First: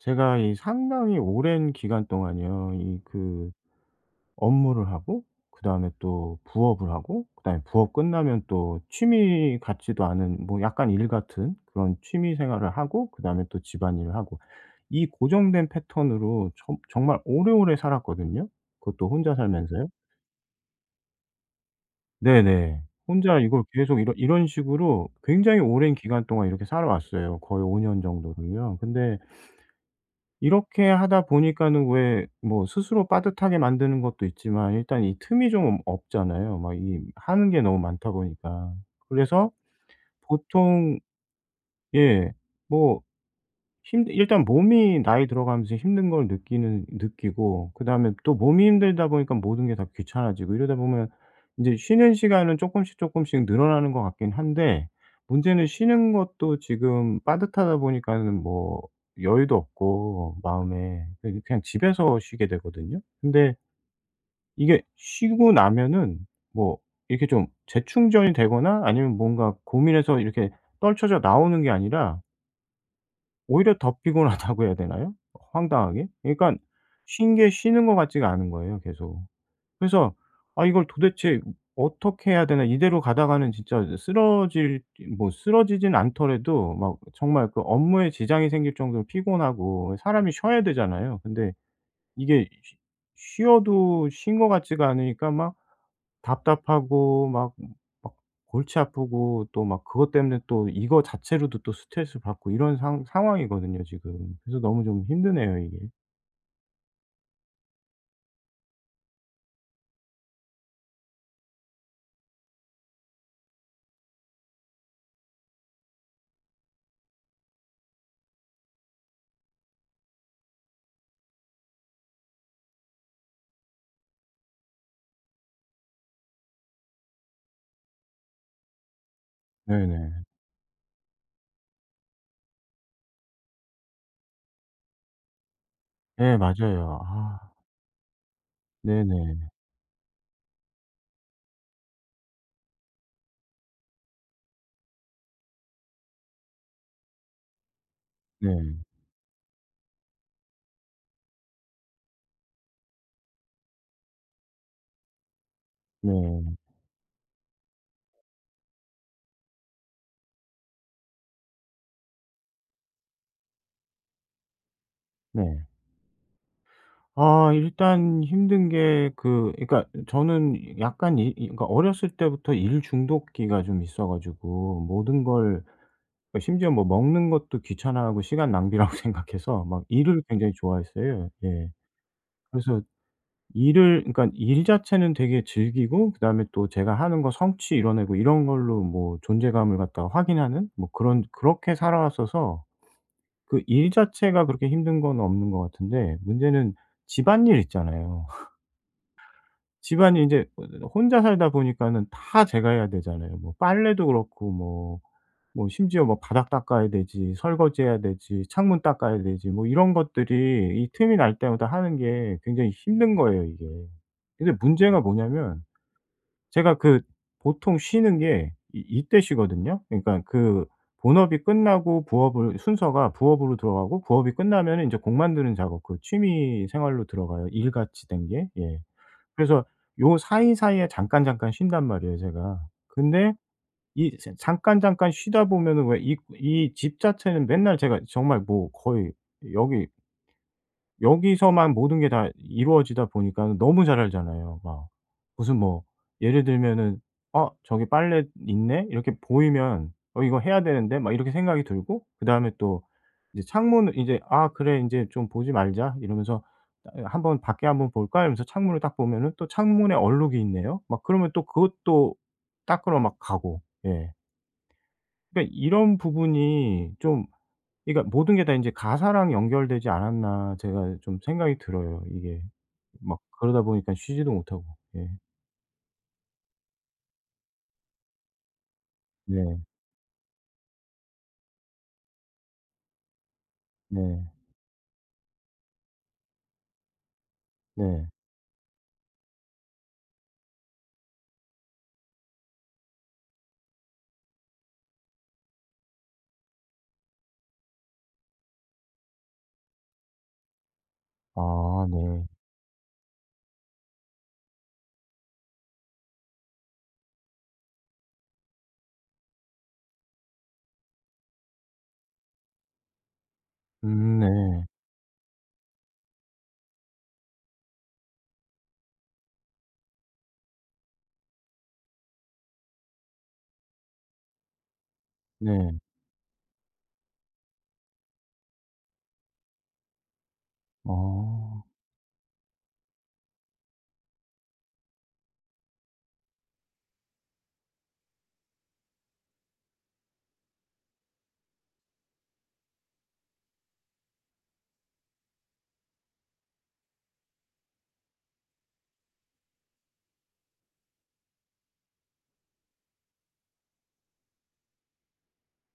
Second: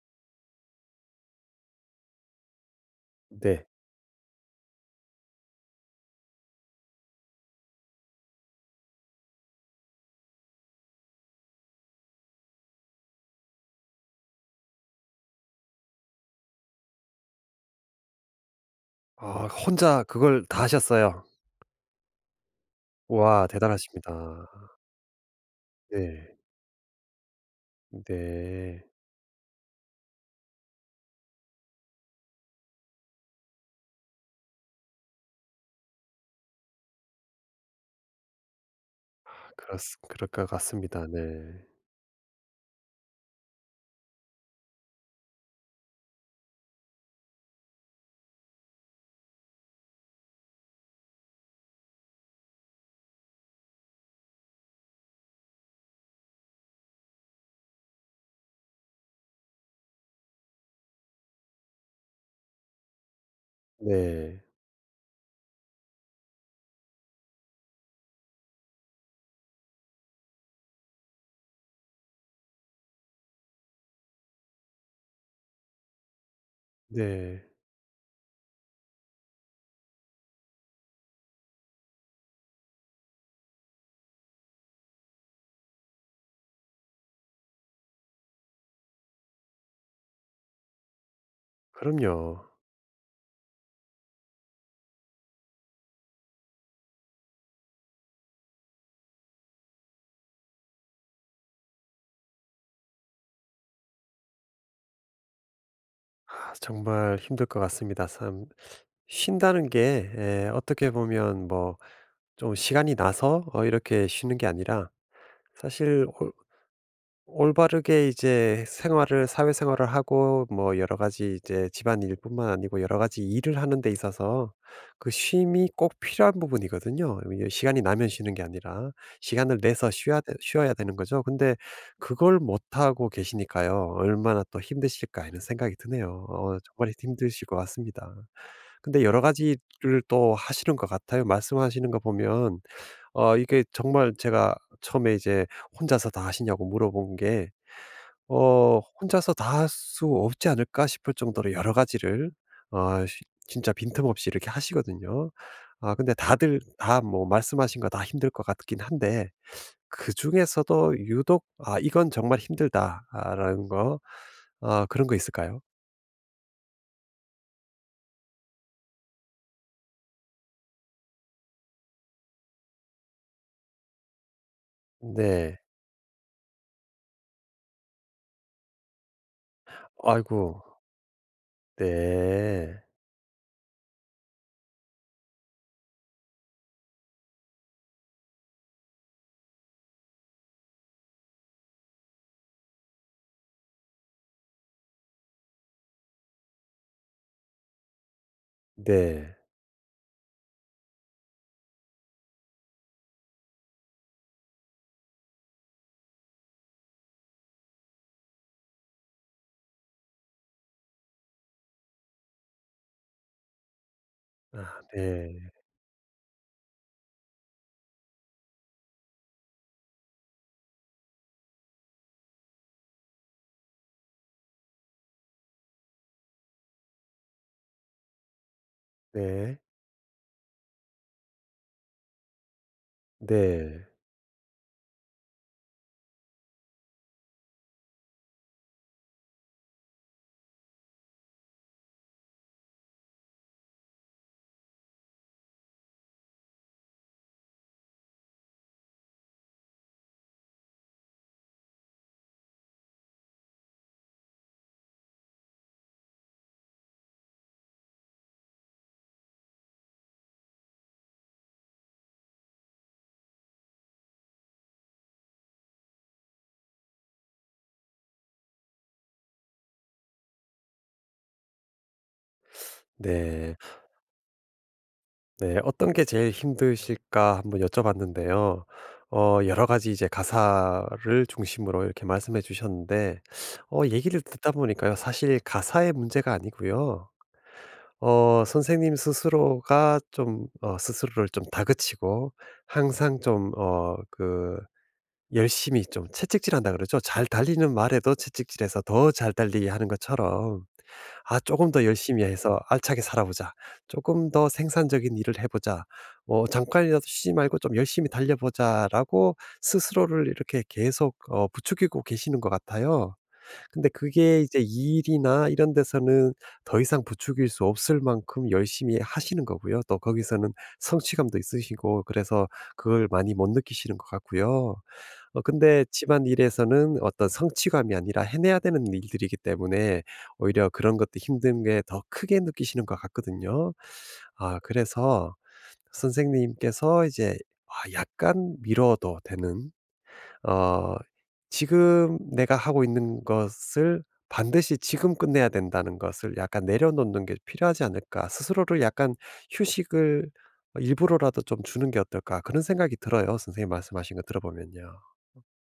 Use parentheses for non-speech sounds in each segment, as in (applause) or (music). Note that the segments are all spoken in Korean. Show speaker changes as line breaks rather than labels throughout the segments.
제가 이 상당히 오랜 기간 동안요. 이 그
네.
업무를 하고 그다음에 또 부업을 하고 그다음에 부업 끝나면 또 취미 같지도 않은 뭐 약간 일 같은 그런 취미 생활을 하고 그다음에 또 집안일을 하고 이 고정된 패턴으로 정 정말 오래오래 살았거든요. 그것도 혼자
아
살면서요.
혼자 그걸 다 하셨어요.
네네. 혼자
와
이걸 계속 이런
대단하십니다.
식으로 굉장히 오랜 기간
네.
동안 이렇게 살아왔어요. 거의 5년 정도를요.
네.
근데 이렇게 하다 보니까는 왜 뭐 스스로 빠듯하게 만드는 것도 있지만 일단 이 틈이 좀 없잖아요. 막 이 하는 게 너무 많다 보니까. 그래서
그렇 그럴 것
보통
같습니다. 네.
예. 뭐 힘 일단 몸이 나이 들어가면서 힘든 걸 느끼는 느끼고 그다음에 또 몸이 힘들다 보니까 모든 게 다 귀찮아지고 이러다 보면 인제 쉬는 시간은 쪼끔씩 쪼끔씩 늘어나는 것 같긴 한데 문제는 쉬는 것도 지금 빠듯하다 보니까는 뭐 여유도 없고 마음에 그래서 그냥 집에서 쉬게 되거든요. 근데
네.
이게 쉬고 나면은 뭐 이렇게 좀 재충전이 되거나 아니면 뭔가 고민에서 이렇게 떨쳐져 나오는 게 아니라 오히려 더 피곤하다고 해야 되나요? 황당하게? 그러니까 쉰
네.
게 쉬는 것 같지가 않은 거예요 계속. 그래서 '아 이걸 도대체 어떻게 해야 되나.' 이대로 가다가는 진짜 쓰러질 뭐 쓰러지진 않더라도 막 정말 그 업무에 지장이 생길 정도로 피곤하고 사람이 쉬어야 되잖아요. 근데
그럼요.
이게 쉬 쉬어도 쉰 것 같지가 않으니까 막 답답하고 막 막 골치 아프고 또 막 그것 때문에 또 이거 자체로도 또 스트레스 받고 이런 상 상황이거든요 지금. 그래서 너무 좀 힘드네요 이게.
아 정말 힘들 것 같습니다. 참 쉰다는 게 어떻게 보면 뭐 좀 시간이 나서 이렇게 쉬는 게 아니라 사실 올바르게 이제 생활을 사회생활을 하고 뭐 여러 가지 이제 집안일뿐만 아니고 여러 가지 일을 하는 데 있어서 그 쉼이 꼭 필요한 부분이거든요. 이게 시간이 나면 쉬는 게 아니라 시간을 내서
네네.
쉬어야 되는 거죠. 근데 그걸 못 하고 계시니까요. 얼마나 또 힘드실까 하는 생각이 드네요.
네
어, 정말
맞아요.
힘드실
아
것 같습니다. 근데 여러
네네.
가지를 또 하시는 것 같아요. 말씀하시는 거 보면 이게 정말 제가 처음에 이제 "혼자서 다 하시냐?"고 물어본 게
네.
'혼자서 다 할 수 없지 않을까?' 싶을 정도로 여러 가지를 어 시 진짜 빈틈없이 이렇게 하시거든요. 아 근데
네.
다들 다 뭐 말씀하신 거 다 힘들 것 같긴 한데 그중에서도 유독 '아 이건 정말 힘들다.' 아 라는 거 아 그런 거 있을까요?
네. 아 일단 힘든 게 그 그러니까 저는 약간 이 그러니까 어렸을 때부터 일 중독기가 좀 있어 가지고 모든
네.
걸 그 심지어 뭐 먹는 것도 귀찮아하고 시간 낭비라고 (laughs) 생각해서 막 일을 굉장히
아이고.
좋아했어요. 예. 그래서
네.
일을 그러니까 일 자체는 되게 즐기고 그다음에 또 제가 하는 거 성취 이뤄내고 이런 걸로 뭐 존재감을 갖다가 확인하는 뭐 그런 그렇게 살아왔어서 그 일 자체가 그렇게 힘든 건 없는 것 같은데 문제는 집안일 있잖아요. (laughs)
네.
집안일 이제 혼자 살다 보니까는 다 제가 해야 되잖아요. 뭐 빨래도 그렇고 뭐 뭐 심지어 뭐 바닥 닦아야 되지 설거지해야 되지 창문 닦아야 되지 뭐 이런 것들이 이 틈이 날 때마다 하는 게 굉장히 힘든 거예요 이게. 근데
아
문제가 네.
네.
뭐냐면 제가 그 보통 쉬는 게 이 이때 쉬거든요. 그러니까 그 본업이 끝나고 부업을 순서가 부업으로 들어가고 부업이 끝나면 이제 곡 만드는 작업 그 취미 생활로 들어가요 일같이 된 게. 예.
네.
그래서 요 사이사이에 잠깐 잠깐 쉰단 말이에요 제가. 근데
네.
이 잠깐 잠깐 쉬다 보면은 왜 이 이 집 자체는 맨날 제가 정말 뭐 거의 여기 여기서만 모든 게 다 이루어지다 보니까 너무 잘 알잖아요. 막 무슨 뭐 예를 들면은 '어 저기 빨래 있네.' 이렇게 보이면 '어 이거 해야 되는데.' 막 이렇게 생각이 들고 그다음에 또 이제 창문을 제 '아 그래 이제 좀 보지 말자.' 이러면서 '아 한번 밖에 한번 볼까?' 이러면서 창문을 딱 보면은 또 창문에 얼룩이 있네요. 막 그러면 또 그것도 닦으러 막 가고. 예. 그러니까 이런 부분이 좀 그러니까 모든 게 다 인제 가사랑 연결되지 않았나 제가 좀 생각이 들어요 이게. 막
네.
그러다 보니까 쉬지도 못하고. 예.
네. 어떤 게 제일 힘드실까 한번 여쭤봤는데요. 어
네.
여러 가지 이제 가사를 중심으로 이렇게 말씀해 주셨는데 어 얘기를
네.
듣다 보니까요. 사실 가사의 문제가 아니고요.
네.
어 선생님 스스로가 좀 스스로를 좀 다그치고 항상 좀 열심히 좀 채찍질한다 그러죠. 잘 달리는 말에도 채찍질해서 더 잘 달리게 하는 것처럼 '아 조금 더
아
열심히
네.
해서 알차게 살아보자. 조금 더 생산적인 일을 해 보자. 뭐 잠깐이라도 쉬지 말고 좀 열심히 달려 보자.'라고 스스로를 이렇게 계속 부추기고 계시는 것 같아요. 근데
네.
그게 이제 일이나 이런 데서는 더 이상 부추길 수 없을 만큼 열심히 하시는 거고요. 또 거기서는 성취감도 있으시고 그래서 그걸 많이 못 느끼시는 것 같고요. 어
네.
근데 집안일에서는 어떤 성취감이 아니라 해내야 되는 일들이기 때문에 오히려
아.
그런 것도 힘든 게 더 크게 느끼시는 것 같거든요. 아 그래서 선생님께서 이제 아 약간 미뤄도 되는 어 지금 내가 하고 있는 것을 반드시 지금 끝내야 된다는 것을 약간 내려놓는 게 필요하지 않을까. 스스로를 약간 휴식을 일부러라도 좀 주는 게 어떨까. 그런 생각이 들어요. 선생님 말씀하신 거 들어보면요.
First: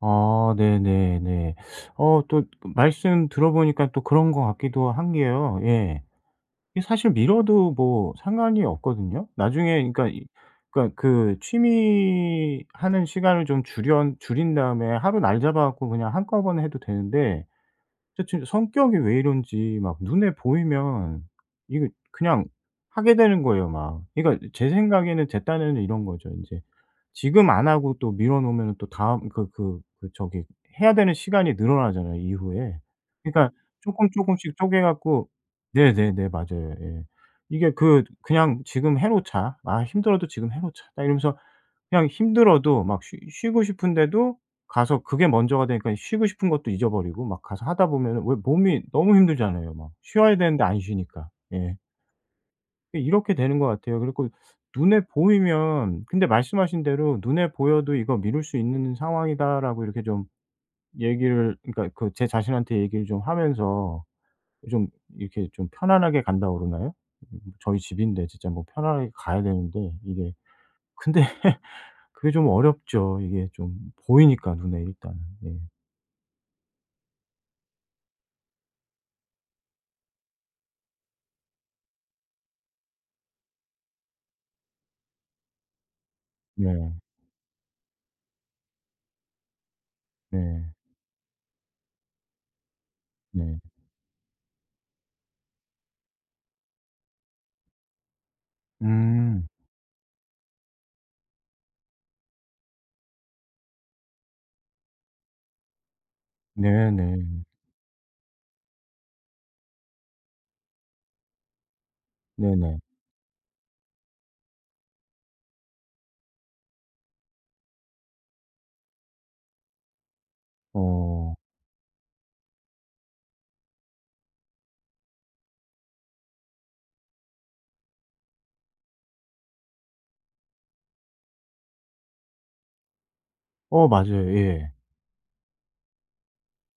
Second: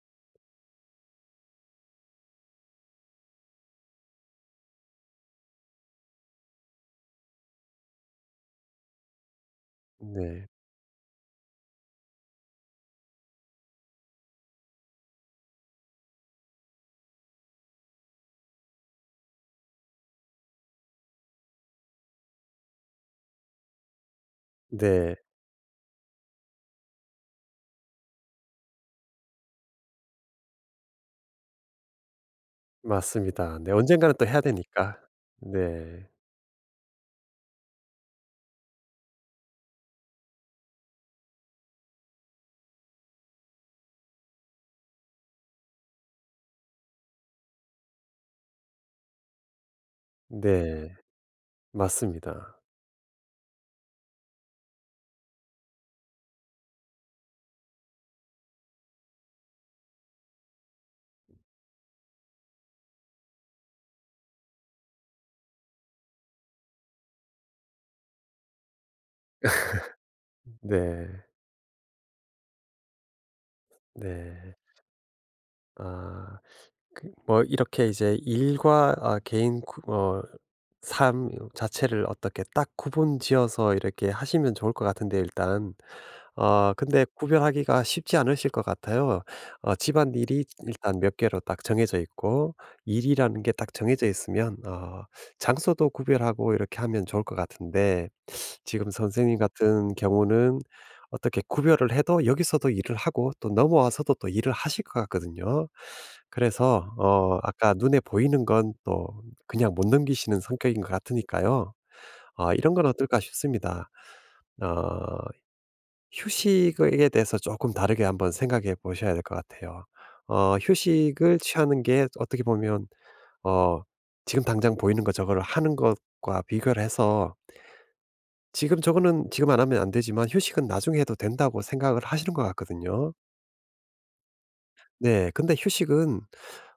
아 네네네. 어또 그 말씀 들어보니까 또 그런 것 같기도 한 게요. 예. 이게 사실 미뤄도 뭐 상관이 없거든요. 나중에 그러니까 이
네.
그러니까 그 취미 하는 시간을 좀 줄여 줄인 다음에 하루 날 잡아 갖고 그냥 한꺼번에 해도 되는데 저 진짜 성격이 왜 이런지 막 눈에 보이면 이거 그냥 하게 되는 거예요 막. 그러니까 제
네.
생각에는 제 딴에는 이런 거죠 인제. 지금 안 하고 또 미뤄 놓으면은 또 다음 그 그 그 저기 해야 되는 시간이 늘어나잖아요 이후에. 그러니까
맞습니다. 네.
쪼끔
언젠가는 또 해야
쪼끔씩 쪼개
되니까.
갖고
네.
네네네. 맞아요. 예. 이게 그 그냥 '지금 해 놓자. 아 힘들어도 지금 해 놓자.' 딱 이러면서 그냥 힘들어도 막 쉬 쉬고 싶은데도 가서 그게 먼저가 되니까 쉬고 싶은 것도 잊어버리고 막 가서 하다 보면은 왜 몸이 너무 힘들잖아요 막. 쉬어야 되는데 안
네.
쉬니까. 예.
맞습니다.
예, 이렇게 되는 것 같아요. 그리고 눈에 보이면 근데 말씀하신 대로 '눈에 보여도 이거 미룰 수 있는 상황이다.'라고 이렇게 좀 얘기를 그러니까 그 제 자신한테 얘기를 좀 하면서 좀 이렇게 좀 편안하게 간다고 그러나요? 저희 집인데 진짜 뭐 편안하게 가야 되는데 이게
네.
근데 (laughs) 그게 좀 어렵죠. 이게 좀 보이니까
네.
눈에 일단은. 예.
아. 그 뭐 이렇게 이제 일과 아 개인 구 어 삶 자체를 어떻게 딱 구분지어서 이렇게 하시면 좋을 것 같은데 일단. 어
네.
근데 구별하기가 쉽지 않으실 것 같아요. 어 집안일이
네.
일단 몇 개로 딱 정해져 있고 일이라는 게
네.
딱 정해져 있으면 장소도 구별하고 이렇게 하면 좋을 것 같은데 지금 선생님
음.
같은 경우는 어떻게 구별을 해도 여기서도 일을 하고 또 넘어와서도 또 일을 하실 것 같거든요. 그래서 어
네네.
아까 눈에 보이는 건 또 그냥 못 넘기시는 성격인 것 같으니까요. 어 이런
네네.
건 어떨까 싶습니다. 어 휴식에 대해서 조금 다르게 한번 생각해 보셔야 될 것 같아요. 어
어.
휴식을 취하는 게 어떻게 보면 어 지금 당장 보이는 거 저거를 하는 것과 비교를 해서 지금 저거는 지금 안 하면 안 되지만 휴식은 나중에 해도 된다고 생각을 하시는 것 같거든요.
어 맞아요. 예.
네. 근데 휴식은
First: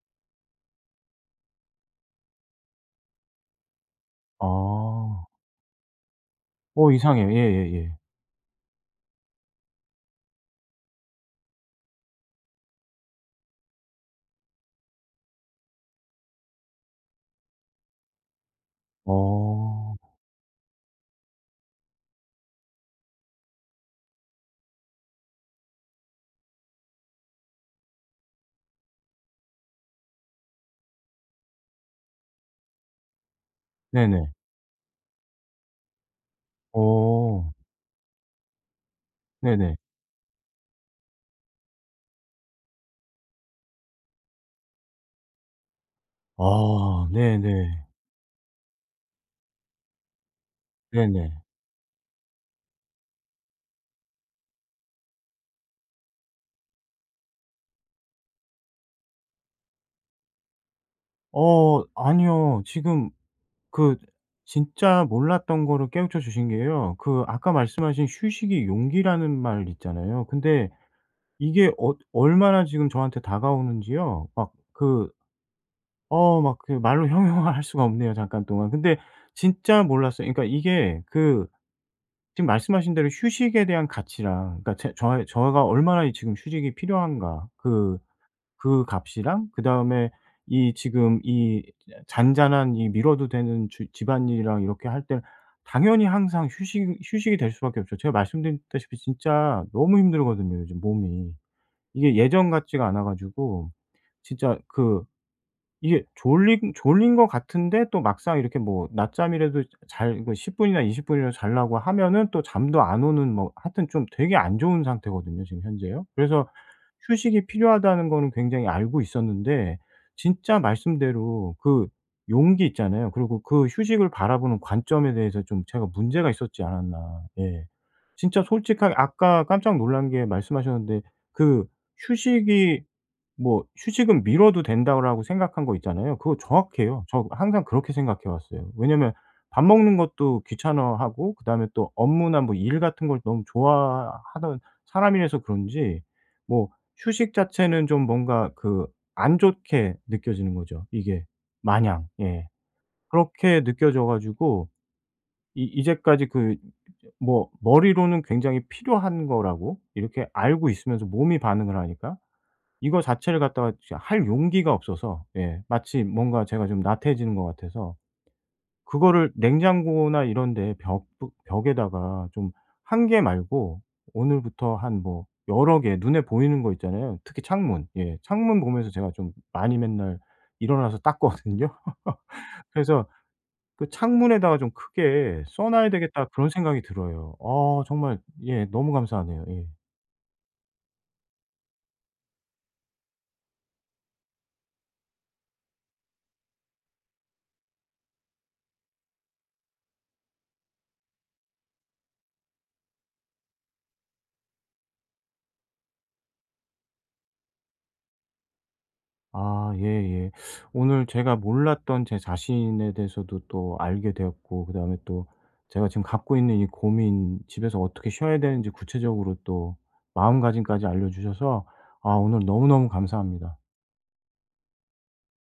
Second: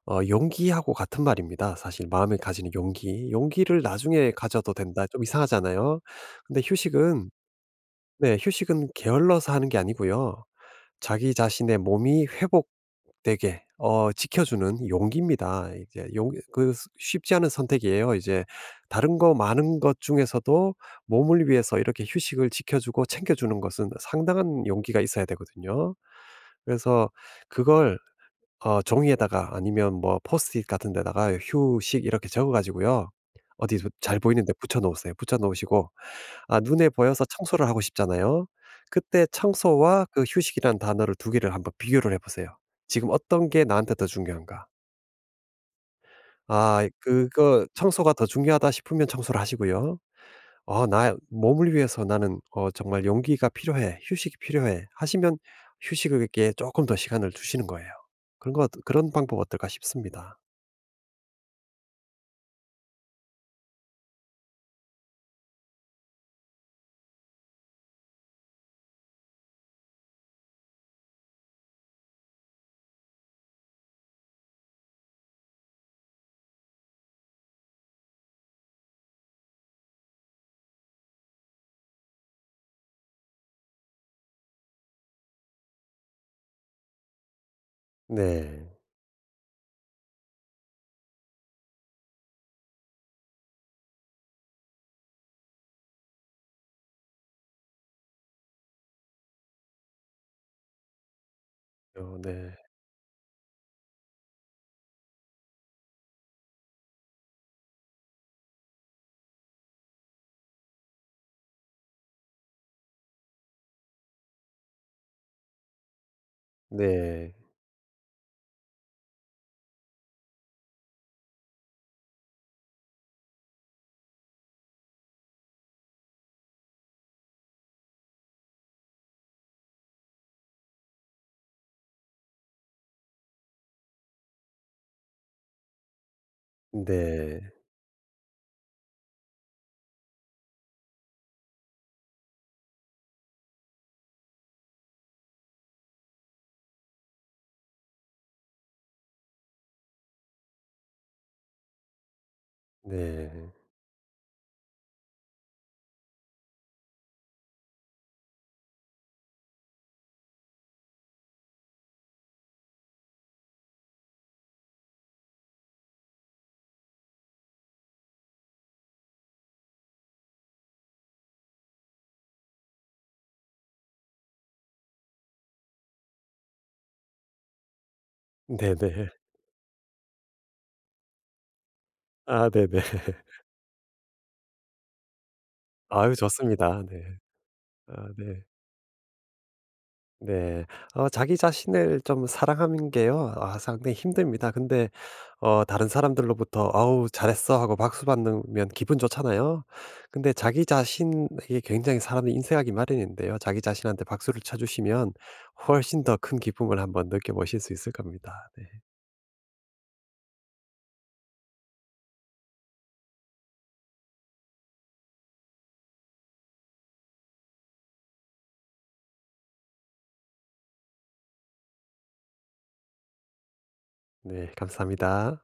용기하고 같은 말입니다. 사실 마음에 가지는 용기. 용기를 나중에 가져도 된다.
아.
좀 이상하잖아요. 근데
어 이상해요.
휴식은
예예예.
네. 휴식은 게을러서 하는 게 아니고요. 자기 자신의 몸이 회복되게 지켜주는 용기입니다. 이제 쉽지 않은 선택이에요. 이제 다른 거 많은
어.
것 중에서도 몸을 위해서 이렇게 휴식을 지켜주고 챙겨주는 것은 상당한 용기가 있어야 되거든요. 그래서 그걸 종이에다가 아니면 뭐 포스트잇 같은 데다가 "휴식." 이렇게 적어 가지고요. 어디 잘
네네.
보이는 데 붙여 놓으세요. 붙여 놓으시고 아 눈에 보여서
어.
청소를 하고 싶잖아요. 그때
네네.
청소와 그 휴식이라는 단어를 두 개를 한번 비교를 해 보세요. 지금 어떤 게 나한테 더 중요한가? 아
아
그거
네네.
청소가 더 중요하다 싶으면 청소를 하시고요. '어 나
네네.
몸을 위해서 나는 어 정말 용기가 필요해. 휴식이 필요해.' 하시면 휴식에게 조금 더 시간을 주시는 거예요. 그런 것 그런 방법 어떨까 싶습니다.
어 아니요. 지금 그 진짜 몰랐던 거를 깨우쳐 주신 게요. 그 아까 말씀하신 "휴식이 용기라는 말 있잖아요." 근데 이게 어 얼마나 지금 저한테 다가오는지요. 막 그 어 막 그 말로 (laughs) 형용할 수가 없네요 잠깐 동안. 근데 진짜 몰랐어요. 그러니까 이게 그 지금 말씀하신 대로 휴식에 대한 가치랑 그러니까 제저가 얼마나 이 지금 휴식이 필요한가 그
네.
그 값이랑 그다음에 이 지금 이 잔잔한 이 미뤄도 되는 주 집안일이랑 이렇게 할 때는 당연히 항상 휴식 휴식이 될 수밖에 없죠. 제가 말씀드렸다시피 진짜 너무 힘들거든요 요즘 몸이. 이게
어
예전
네.
같지가 않아 가지고 진짜 그 이게 졸린 것 같은데 또 막상 이렇게 뭐 낮잠이라도 잘 그 10 분이나 20 분이라도 자려고 하면은 또 잠도 안 오는 뭐 하여튼 좀 되게 안 좋은 상태거든요 지금 현재요. 그래서
네.
휴식이 필요하다는 거는 굉장히 알고 있었는데 진짜 말씀대로 그 용기 있잖아요. 그리고 그 휴식을 바라보는 관점에 대해서 좀 제가 문제가 있었지 않았나. 예. 진짜 솔직하게 아까 깜짝 놀란 게 말씀하셨는데 그 휴식이 뭐 휴식은 미뤄도 된다라고 생각한 거 있잖아요. 그거 정확해요. 저
네.
항상 그렇게 생각해 왔어요. 왜냐면 밥 먹는 것도 귀찮아하고 그다음에 또 업무나 뭐 일 같은 걸 너무 좋아하던 사람이라서 그런지 뭐 휴식 자체는 좀 뭔가 그 안 좋게 느껴지는 거죠 이게 마냥. 예.
네.
그렇게 느껴져 가지고 이 이제까지 그 뭐 머리로는 굉장히 필요한 거라고 이렇게 알고 있으면서 몸이 반응을 하니까 이거 자체를 갖다가 진짜 할 용기가 없어서 예 마치 뭔가 제가 좀 나태해지는 것 같아서 그거를 냉장고나 이런 데 벽 벽에다가 좀 한 개 말고 오늘부터 한 뭐 여러 개 눈에 보이는 거 있잖아요. 특히 창문. 예. 창문 보면서
네네.
제가 좀 많이 맨날 일어나서 닦거든요.
아
(laughs)
네네.
그래서
(laughs)
그 '창문에다가 좀 크게 써 놔야
아유
되겠다.' 그런 생각이
좋습니다. 네.
들어요. 아
아
정말
네.
예 너무 감사하네요. 예.
네. 어 자기 자신을 좀 사랑하는 게요. 아 상당히 힘듭니다. 근데 어 다른 사람들로부터 "아우 잘했어." 하고 박수 받으면 기분 좋잖아요. 근데 자기 자신에게 굉장히 사람이 인색하기 마련인데요. 자기 자신한테 박수를 쳐 주시면 훨씬 더 큰 기쁨을 한번 느껴보실 수 있을 겁니다. 네.
아 예예. 오늘 제가 몰랐던 제 자신에 대해서도 또 알게 되었고 그다음에 또 제가 지금 갖고 있는 이 고민 집에서 어떻게 쉬어야 되는지 구체적으로 또 마음가짐까지 알려 주셔서 아 오늘 너무너무 감사합니다.
네. 감사합니다.